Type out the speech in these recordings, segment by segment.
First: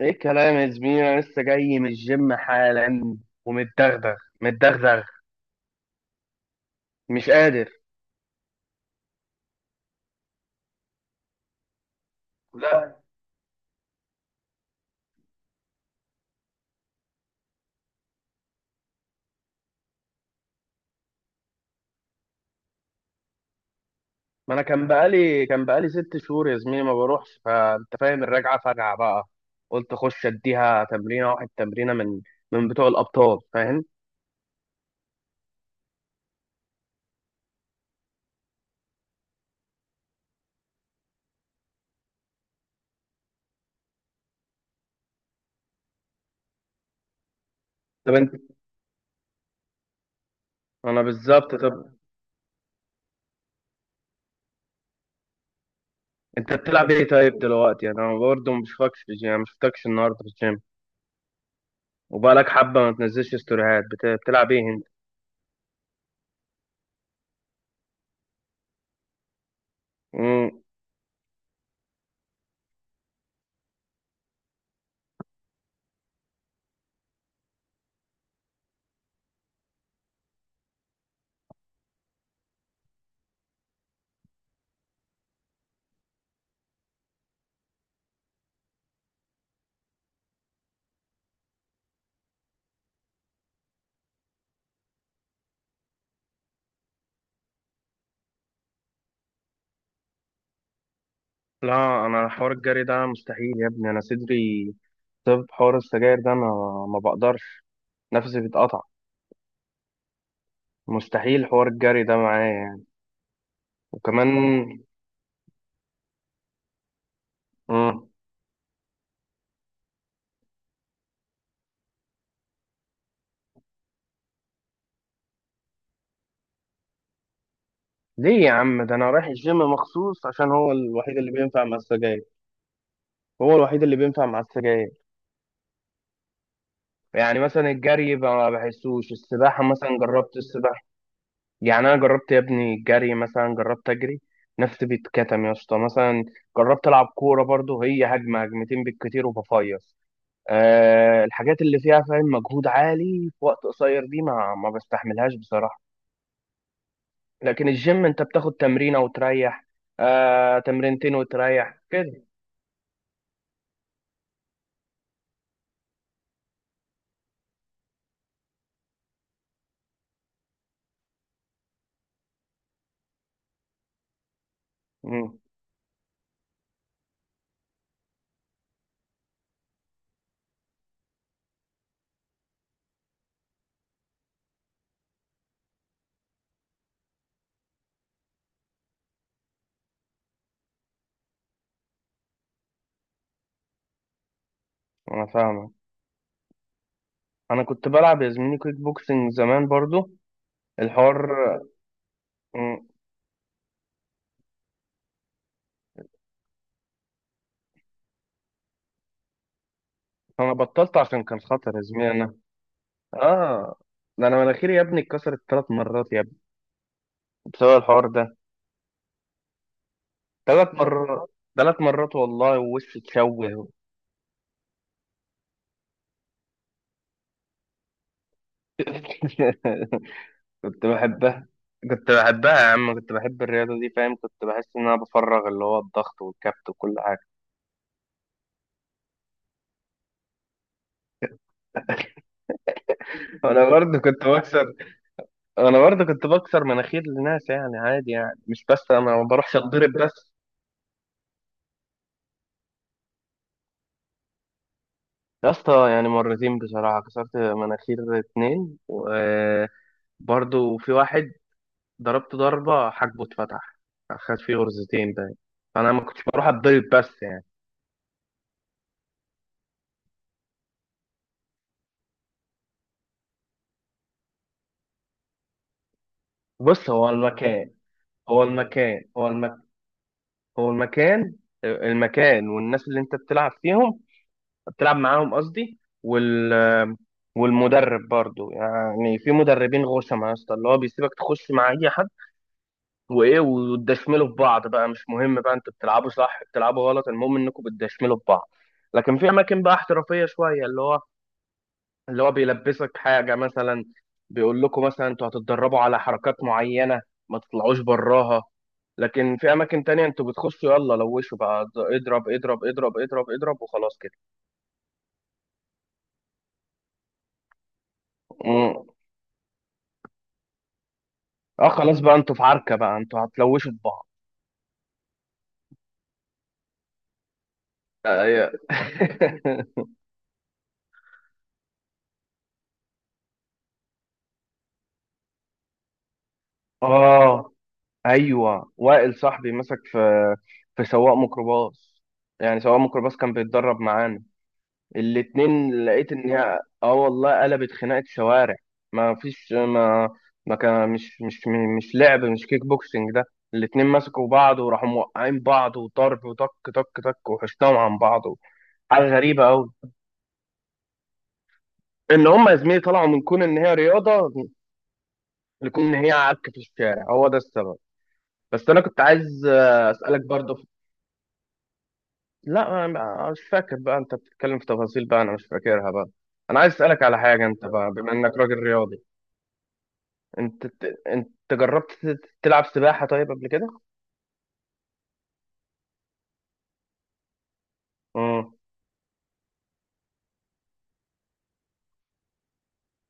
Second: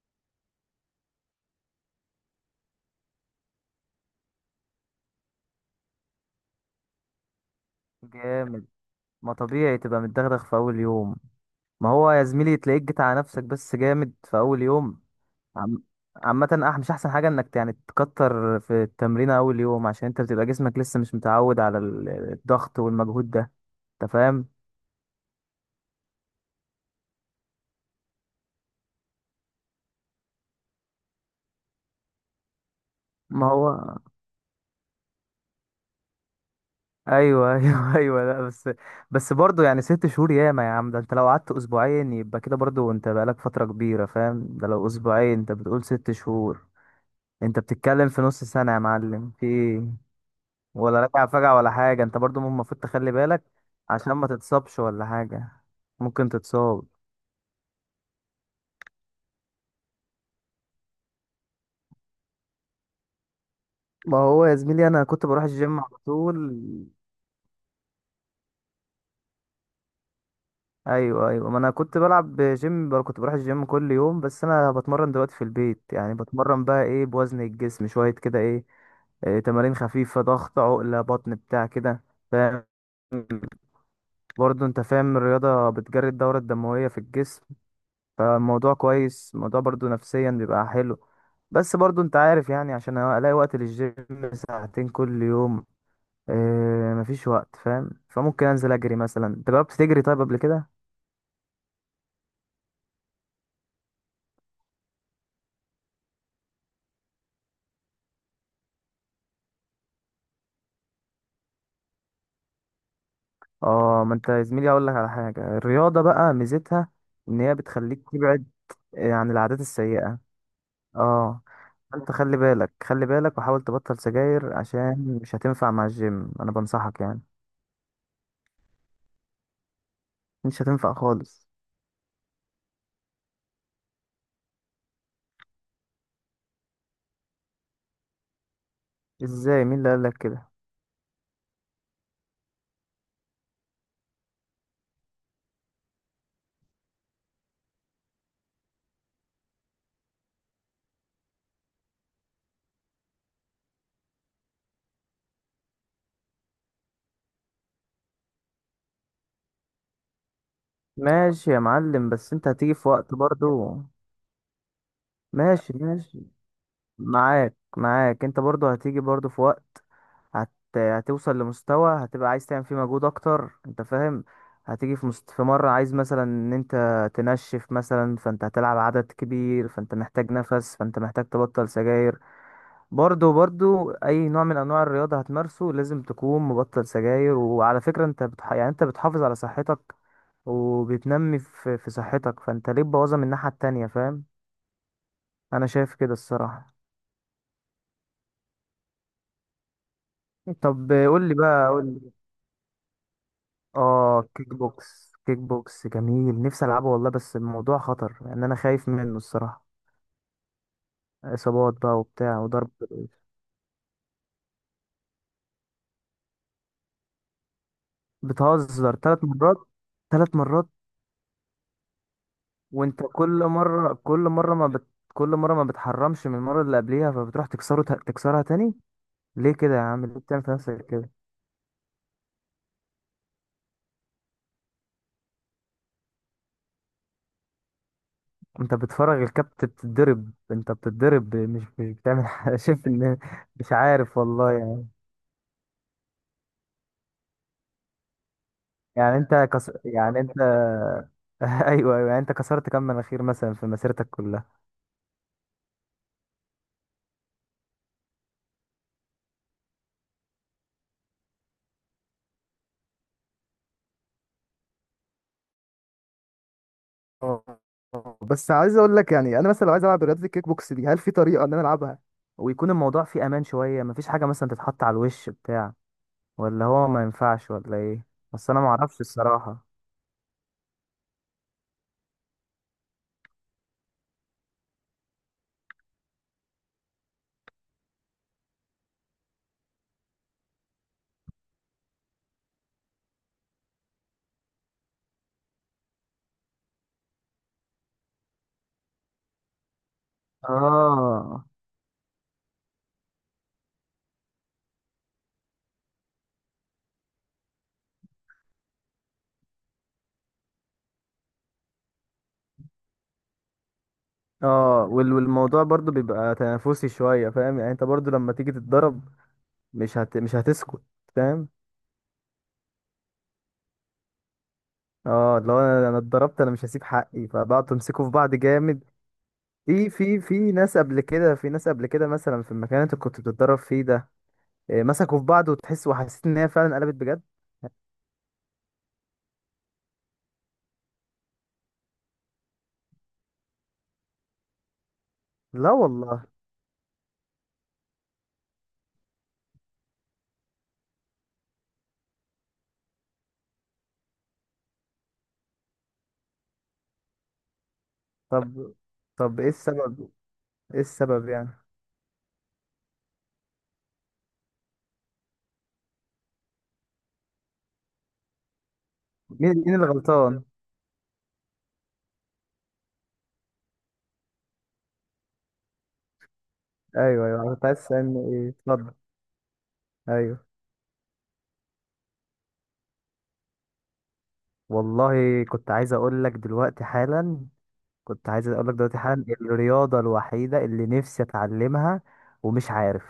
ايه الكلام يا زميلي، انا لسه جاي من الجيم حالا ومتدغدغ. متدغدغ. مش قادر. جامد. ما طبيعي تبقى متدغدغ في اول يوم. ما هو يا زميلي تلاقيك لا. جيت على نفسك بس جامد في اول يوم. عم... عامة مش أحسن حاجة إنك يعني تكتر في التمرين أول يوم، عشان أنت بتبقى جسمك لسه مش متعود على الضغط والمجهود ده. أنت فاهم؟ ما انا كان بقالي 6 شهور يا زميلي ما بروحش، فانت فاهم الرجعه فجعه بقى. قلت اخش اديها تمرينه، واحد تمرينه من بتوع الابطال، ما فاهم؟ هو أيوه أيوه أيوه لا بس برضه يعني ست شهور ياما يا عم، ده أنت لو قعدت أسبوعين يبقى كده برضه أنت بقالك فترة كبيرة، فاهم؟ ده لو أسبوعين أنت بتقول ست شهور، أنت بتتكلم طب في انت. نص سنة يا معلم، في إيه؟ ولا انا راجع بالظبط. فجأة ولا طب، حاجة، انت برضو المفروض تخلي بالك عشان ما تتصابش ولا حاجة. ممكن انت تتصاب. بتلعب ايه طيب دلوقتي؟ انا برضه ما بشوفكش في الجيم، ما شفتكش النهارده في الجيم، وبقالك حبه ما تنزلش ستوريهات. ما هو بتلعب يا ايه؟ زميلي انا كنت بروح الجيم على طول. انت. ايوه ايوه، ما انا كنت بلعب جيم كنت بروح الجيم كل يوم، بس انا بتمرن دلوقتي في البيت، يعني بتمرن بقى ايه بوزن الجسم شوية كده ايه، إيه تمارين خفيفة، ضغط، عقلة، بطن، بتاع كده، فاهم؟ برضو انت فاهم الرياضة بتجري الدورة الدموية في الجسم، فالموضوع كويس، الموضوع برضو نفسيا بيبقى حلو. بس برضو انت عارف يعني عشان الاقي وقت للجيم، ساعتين كل يوم، اه مفيش وقت، فاهم؟ فممكن انزل اجري مثلا. انت جربت تجري طيب قبل كده؟ لا، انا حوار الجري ده مستحيل يا ابني، انا صدري. طب حوار السجاير ده انا ما بقدرش، نفسي بيتقطع. مستحيل حوار الجري ده معايا يعني. اه، ما انت وكمان. يا زميلي اقول لك على حاجة، الرياضة بقى ميزتها ان هي بتخليك مم. تبعد عن العادات السيئة. اه. انت خلي بالك خلي بالك وحاول تبطل سجاير عشان مش هتنفع مع الجيم، انا بنصحك يعني. ليه يا عم؟ ده انا رايح الجيم مخصوص عشان مش هو هتنفع الوحيد اللي خالص. بينفع مع السجاير. هو الوحيد اللي بينفع مع السجاير. يعني مثلا الجري ما بحسوش. السباحة ازاي؟ مين اللي مثلا، قالك جربت كده؟ السباحة؟ يعني انا جربت يا ابني الجري، مثلا جربت اجري، نفسي بيتكتم يا اسطى مثلا. جربت العب كورة برضه، هي هجمة هجمتين بالكتير وبفيص. الحاجات اللي فيها فاهم مجهود عالي في وقت قصير دي ما بستحملهاش بصراحة. لكن الجيم انت بتاخد تمرينة وتريح. آه، تمرينتين ماشي يا وتريح معلم، كده. بس انت هتيجي في وقت برضو. ماشي ماشي. معاك معاك. انت برضو هتيجي برضو في وقت، هت... هتوصل لمستوى هتبقى عايز تعمل فيه مجهود اكتر، انت فاهم؟ هتيجي في مم. في مرة عايز مثلا ان انت تنشف مثلا، فانت هتلعب عدد كبير، فانت محتاج نفس، فانت محتاج تبطل سجاير. برضو برضو اي نوع من انواع الرياضة هتمارسه لازم تكون مبطل سجاير. وعلى فكرة انت يعني انت بتحافظ على صحتك وبتنمي في صحتك، فانت ليه تبوظها من الناحية التانية، فاهم؟ انا انا فاهمك. شايف كده الصراحة. انا كنت بلعب يا زميلي كيك بوكسنج زمان برضو. طب الحوار. قول لي بقى، قول لي. مم. اه، كيك بوكس كيك بوكس جميل، نفسي العبه والله، بس الموضوع خطر لان انا خايف منه الصراحة. انا بطلت عشان كان اصابات خطر يا بقى زميلي. انا. وبتاع وضرب بالإيد. اه. ده انا مناخيري يا ابني اتكسرت 3 مرات يا ابني، بسبب الحوار ده. بتهزر؟ ثلاث مرات. ثلاث مرات. ثلاث مرات. ثلاث مرات والله، ووشي وانت كل اتشوه. مرة كل مرة ما بت... كل مرة ما بتحرمش من المرة اللي قبلها، فبتروح تكسرها تاني. ليه كده يا عم؟ ليه بتعمل في كنت نفسك كده؟ بحبها. كنت بحبها يا عم، كنت بحب الرياضة دي، فاهم، كنت بحس إن أنا بفرغ اللي هو الضغط والكبت وكل حاجة. انت بتفرج الكابت بتتضرب، انت بتتضرب، مش بتعمل حاجة شايف ان أنا مش برضه عارف كنت والله بكسر. أنا برضه كنت بكسر مناخير لناس، يعني عادي، يعني مش بس أنا يعني ما انت بروحش أتضرب يعني بس. انت ايوه ايوه، يعني انت كسرت كم مناخير مثلا في مسيرتك كلها؟ يا اسطى يعني مرتين بصراحة، كسرت مناخير اتنين، وبرضه في واحد ضربت ضربة حاجبه اتفتح، خد فيه غرزتين باين. فأنا ما كنتش بروح أتضرب بس يعني. اه. آه. بس عايز اقول لك يعني انا مثلا لو عايز العب رياضه الكيك بوكس دي، هل في طريقه ان انا العبها ويكون الموضوع فيه امان شويه؟ مفيش حاجه مثلا تتحط على الوش بتاع؟ ولا هو بص، ما ينفعش ولا ايه؟ هو بس انا ما اعرفش المكان هو المكان الصراحه. هو المكان. المكان والناس اللي انت بتلعب فيهم، بتلعب معاهم قصدي. والمدرب برضو، يعني في مدربين غشمة يا اسطى، اللي هو بيسيبك تخش مع اي حد وايه، وتدشملوا في بعض بقى. مش مهم بقى انتوا بتلعبوا صح بتلعبوا غلط، المهم انكم بتدشملوا في بعض. لكن في اماكن بقى احترافية شوية، اللي هو اه. اللي هو بيلبسك حاجة مثلا، بيقول لكم مثلا انتوا هتتدربوا على حركات معينة، ما تطلعوش براها. لكن في أماكن تانية انتوا بتخشوا يلا لوشوا بقى، اضرب اضرب اضرب اضرب اضرب وخلاص كده. اه، والموضوع برضو بيبقى تنافسي شوية، فاهم؟ يعني انت برضو لما تيجي مم. تتضرب مش هتسكت، فاهم؟ اه، خلاص بقى انتوا في عركة بقى، انتوا هتلوشوا في بعض. اه لو انا اتضربت انا مش هسيب حقي، فبقعد تمسكوا في بعض ايوه. جامد. في ناس قبل كده، في ناس قبل كده مثلا في المكان اللي انت كنت بتتدرب فيه ده، إيه، مسكوا في بعض وحسيت ان هي فعلا قلبت بجد؟ اه، ايوه، وائل صاحبي مسك في سواق ميكروباص. يعني سواق ميكروباص كان بيتدرب معانا لا الاتنين. لقيت ان والله. هي اه والله قلبت خناقة شوارع. ما فيش. ما ما كان مش مش مش لعب، مش كيك بوكسنج ده. الاتنين مسكوا بعض وراحوا موقعين بعض، وضرب وطك، طك طك، وحشناهم عن بعض. طب. حاجة طب غريبة ايه قوي. السبب؟ ايه السبب يعني؟ ان هم يا زميلي طلعوا من كون ان هي رياضة لكون ان هي عك في الشارع، هو ده السبب. بس انا كنت عايز مين اللي اسألك غلطان؟ برضه لا انا مش فاكر بقى، انت بتتكلم في تفاصيل بقى انا مش فاكرها بقى. انا عايز اسألك على ايوه حاجة ايوه، انت كنت عايز بقى، بما تسألني انك ايه، راجل اتفضل. رياضي. ايوه. انت انت جربت تلعب سباحة طيب قبل كده؟ والله كنت عايز اقول لك دلوقتي حالا، كنت عايز امم. اقول لك دلوقتي حالا الرياضة الوحيدة اللي نفسي اتعلمها، ومش عارف.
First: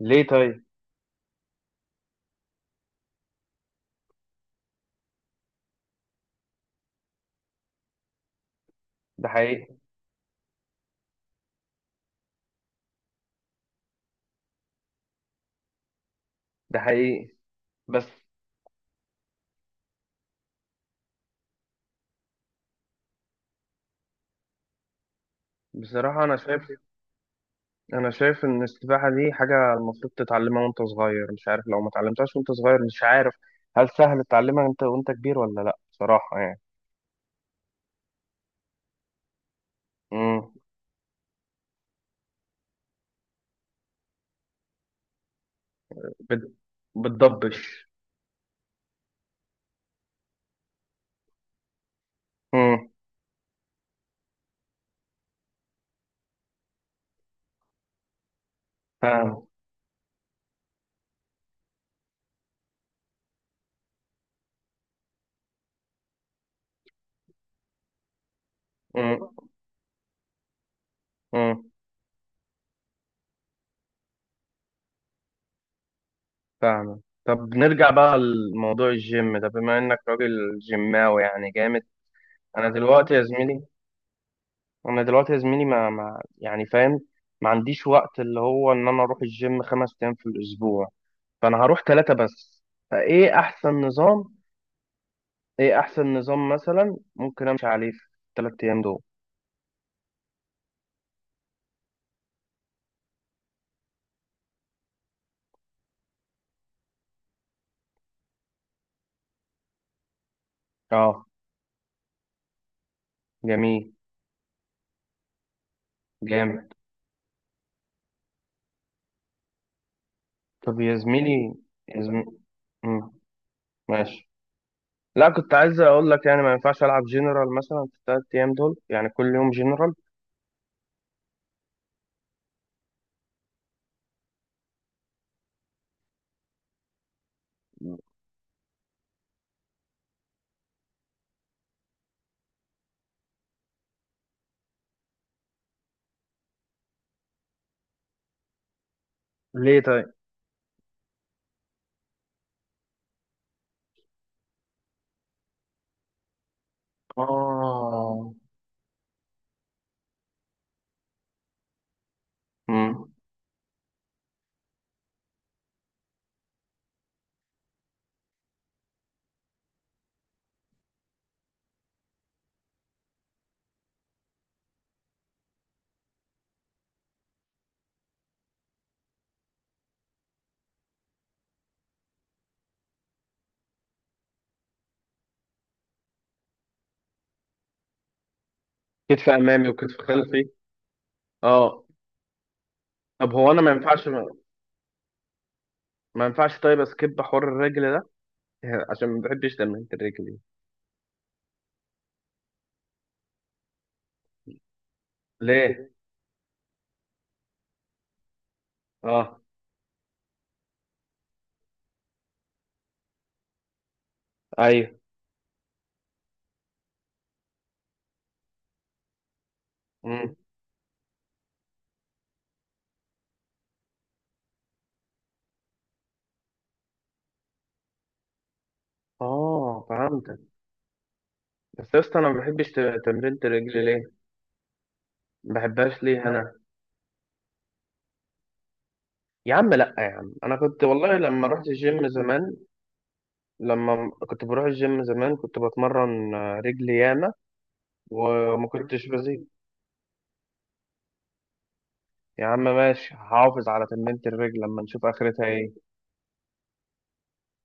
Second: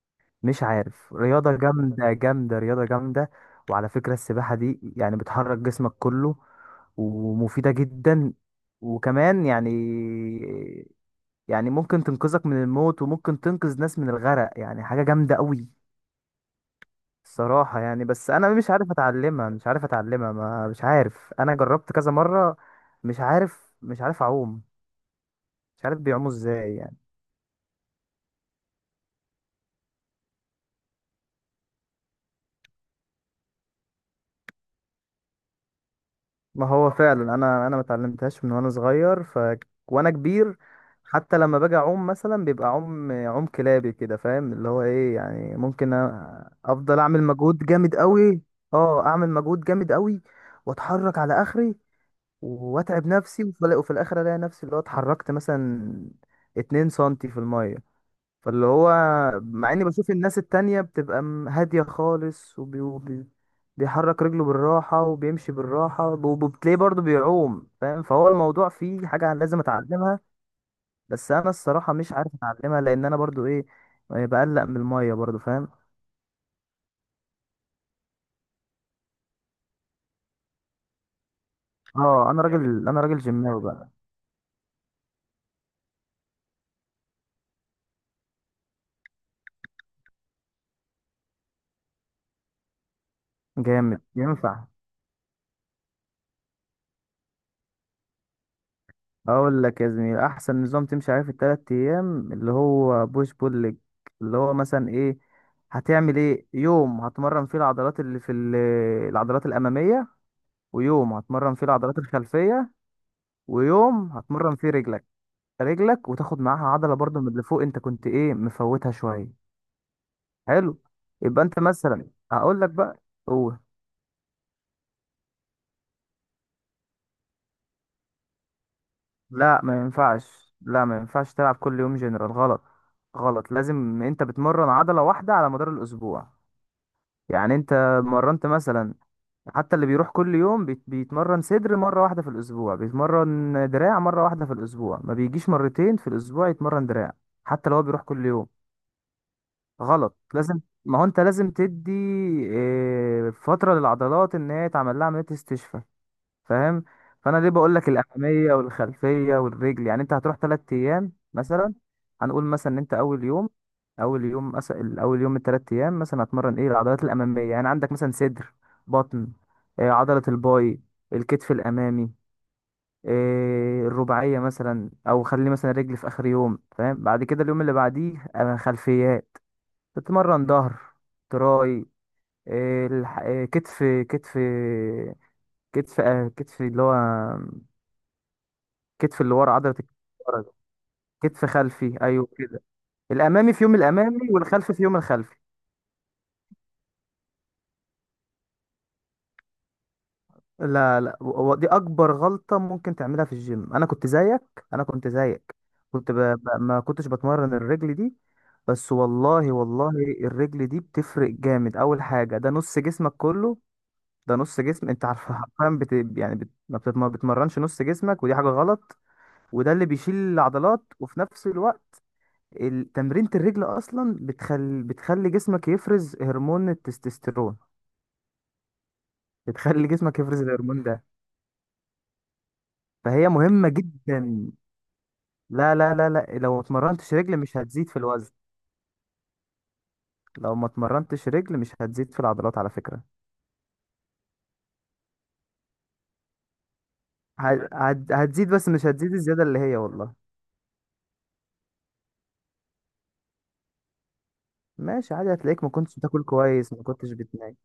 ليه طيب؟ مش عارف، رياضة جامدة جامدة، رياضة جامدة. وعلى فكرة السباحة دي يعني بتحرك جسمك كله، ومفيدة جدا، ده وكمان حقيقي. يعني ممكن تنقذك من الموت وممكن تنقذ ناس من الغرق، يعني حاجة جامدة قوي ده حقيقي. الصراحة بس. يعني. بس أنا مش عارف أتعلمها، مش عارف أتعلمها. ما مش عارف. أنا جربت كذا مرة. مش عارف أعوم. مش عارف بصراحة بيعوموا أنا شايف. إزاي يعني. أنا شايف إن السباحة دي حاجة المفروض تتعلمها وأنت صغير. مش عارف لو ما اتعلمتهاش وأنت صغير، مش عارف، هل سهل تتعلمها أنت وأنت كبير ولا لأ؟ بصراحة يعني. ما هو فعلا انا ما اتعلمتهاش من وانا صغير، وانا امم. كبير حتى لما باجي اعوم مثلا بيبقى عوم عوم كلابي كده، فاهم؟ اللي هو ايه يعني ممكن بت... افضل اعمل مجهود بتضبش. جامد قوي. اه، اعمل مجهود جامد قوي واتحرك على اخري امم. واتعب نفسي، وفي الاخر الاقي نفسي اللي هو اتحركت مثلا 2 سنتي في الميه. فاللي هو فاهم. مع اني بشوف الناس التانية بتبقى هادية خالص، بيحرك رجله بالراحة وبيمشي بالراحة وبتلاقيه برضه بيعوم، فاهم؟ فهو الموضوع فيه حاجة امم. لازم اتعلمها، بس انا امم. الصراحة مش عارف اتعلمها لان انا برضه ايه يعني، بقلق من المية برضه، فاهم؟ فاهم. طب نرجع بقى لموضوع الجيم ده، بما إنك راجل جيماوي يعني جامد. اه، أنا انا دلوقتي راجل يا زميلي جيماوي بقى. انا دلوقتي يا زميلي ما يعني فاهم، ما عنديش وقت اللي هو ان انا اروح الجيم 5 ايام في الاسبوع، فانا هروح ثلاثة بس. فايه احسن جامد، نظام، ينفع. ايه احسن نظام مثلا ممكن امشي عليه في الثلاث ايام دول؟ اقول لك يا زميلي احسن نظام تمشي عليه في الثلاث ايام، اللي هو بوش بول ليج. اللي هو مثلا ايه، هتعمل ايه، يوم هتمرن فيه العضلات اللي في العضلات الاماميه، ويوم اه. هتمرن فيه العضلات الخلفيه، جميل. ويوم هتمرن فيه رجلك. رجلك وتاخد معاها جامد. عضله برضو من اللي فوق انت كنت ايه مفوتها شويه. حلو. طب يا يبقى زميلي، انت يا مثلا زميلي. هقول لك بقى. مم. قول. ماشي. لا كنت عايز اقول لك، يعني ما ينفعش العب جنرال مثلا في الثلاث ايام دول، يعني كل يوم لا ما جنرال؟ ينفعش، لا ما ينفعش تلعب كل يوم جنرال، غلط. غلط، لازم انت بتمرن عضله واحده على مدار الاسبوع. يعني انت مرنت مثلا، حتى اللي بيروح كل يوم بيتمرن صدر مرة واحدة في الأسبوع، بيتمرن دراع مرة واحدة في الأسبوع، ما بيجيش مرتين في الأسبوع يتمرن دراع، حتى لو هو بيروح كل يوم. ليه طيب؟ غلط. ما هو انت لازم تدي اه، فترة للعضلات ان هي تعمل لها عملية استشفاء، فاهم؟ فانا ليه بقول لك اه. الاماميه والخلفيه والرجل، يعني انت هتروح ثلاث ايام مثلا. هنقول مثلا ان انت امم. اول يوم، اول يوم مثلا، اول يوم من الثلاث ايام مثلا هتمرن ايه؟ العضلات الاماميه، يعني عندك مثلا صدر، بطن، عضله الباي، الكتف الامامي، الرباعيه مثلا، او خلي مثلا الرجل في اخر يوم، فاهم؟ بعد كده اليوم اللي بعديه خلفيات، تتمرن ظهر، تراي، كتف، كتف، كتف، كتف اللي هو كتف كتف اللي ورا، امامي عضلة الكتف وكتف اللي ورا. خلفي. كتف اه. خلفي، ايوه كده. طب هو الامامي انا في ما يوم ينفعش، ما, الامامي والخلفي في يوم الخلفي. ما ينفعش طيب اسكيب حوار الرجل ده؟ يعني عشان ما بحبش تمرينة الرجل دي. لا لا، دي اكبر غلطة ممكن تعملها في الجيم. انا كنت زيك، انا كنت زيك، ليه؟ ما كنتش بتمرن الرجل دي. بس اه. والله والله الرجل دي بتفرق جامد. اول حاجة ده نص جسمك كله، ده نص جسم ايوه. انت عارف حرفيا بت... يعني بت... ما بتت- ما بتمرنش نص جسمك، ودي حاجة غلط. وده اللي بيشيل امم. العضلات، وفي نفس الوقت تمرينة الرجل أصلا بتخلي جسمك يفرز هرمون التستوستيرون، اه، بتخلي جسمك فهمتك. يفرز الهرمون ده، بس يا اسطى انا ما بحبش فهي تمرينة مهمة الرجل ليه؟ جدا. ما لا لا بحبهاش لا ليه لا، انا؟ لو ما اتمرنتش رجل مش هتزيد في الوزن، يا عم، لا يا عم، لو انا ما كنت والله اتمرنتش لما رجل رحت مش الجيم هتزيد في زمان. العضلات على فكرة. كنت بروح الجيم زمان، كنت بتمرن رجلي ياما، هتزيد وما بس مش كنتش هتزيد الزيادة بزيد. اللي هي والله. يا عم ماشي، هحافظ على تمرينة الرجل لما نشوف ماشي، عادي، اخرتها هتلاقيك ما ايه. كنتش بتاكل كويس، ما كنتش بتنام.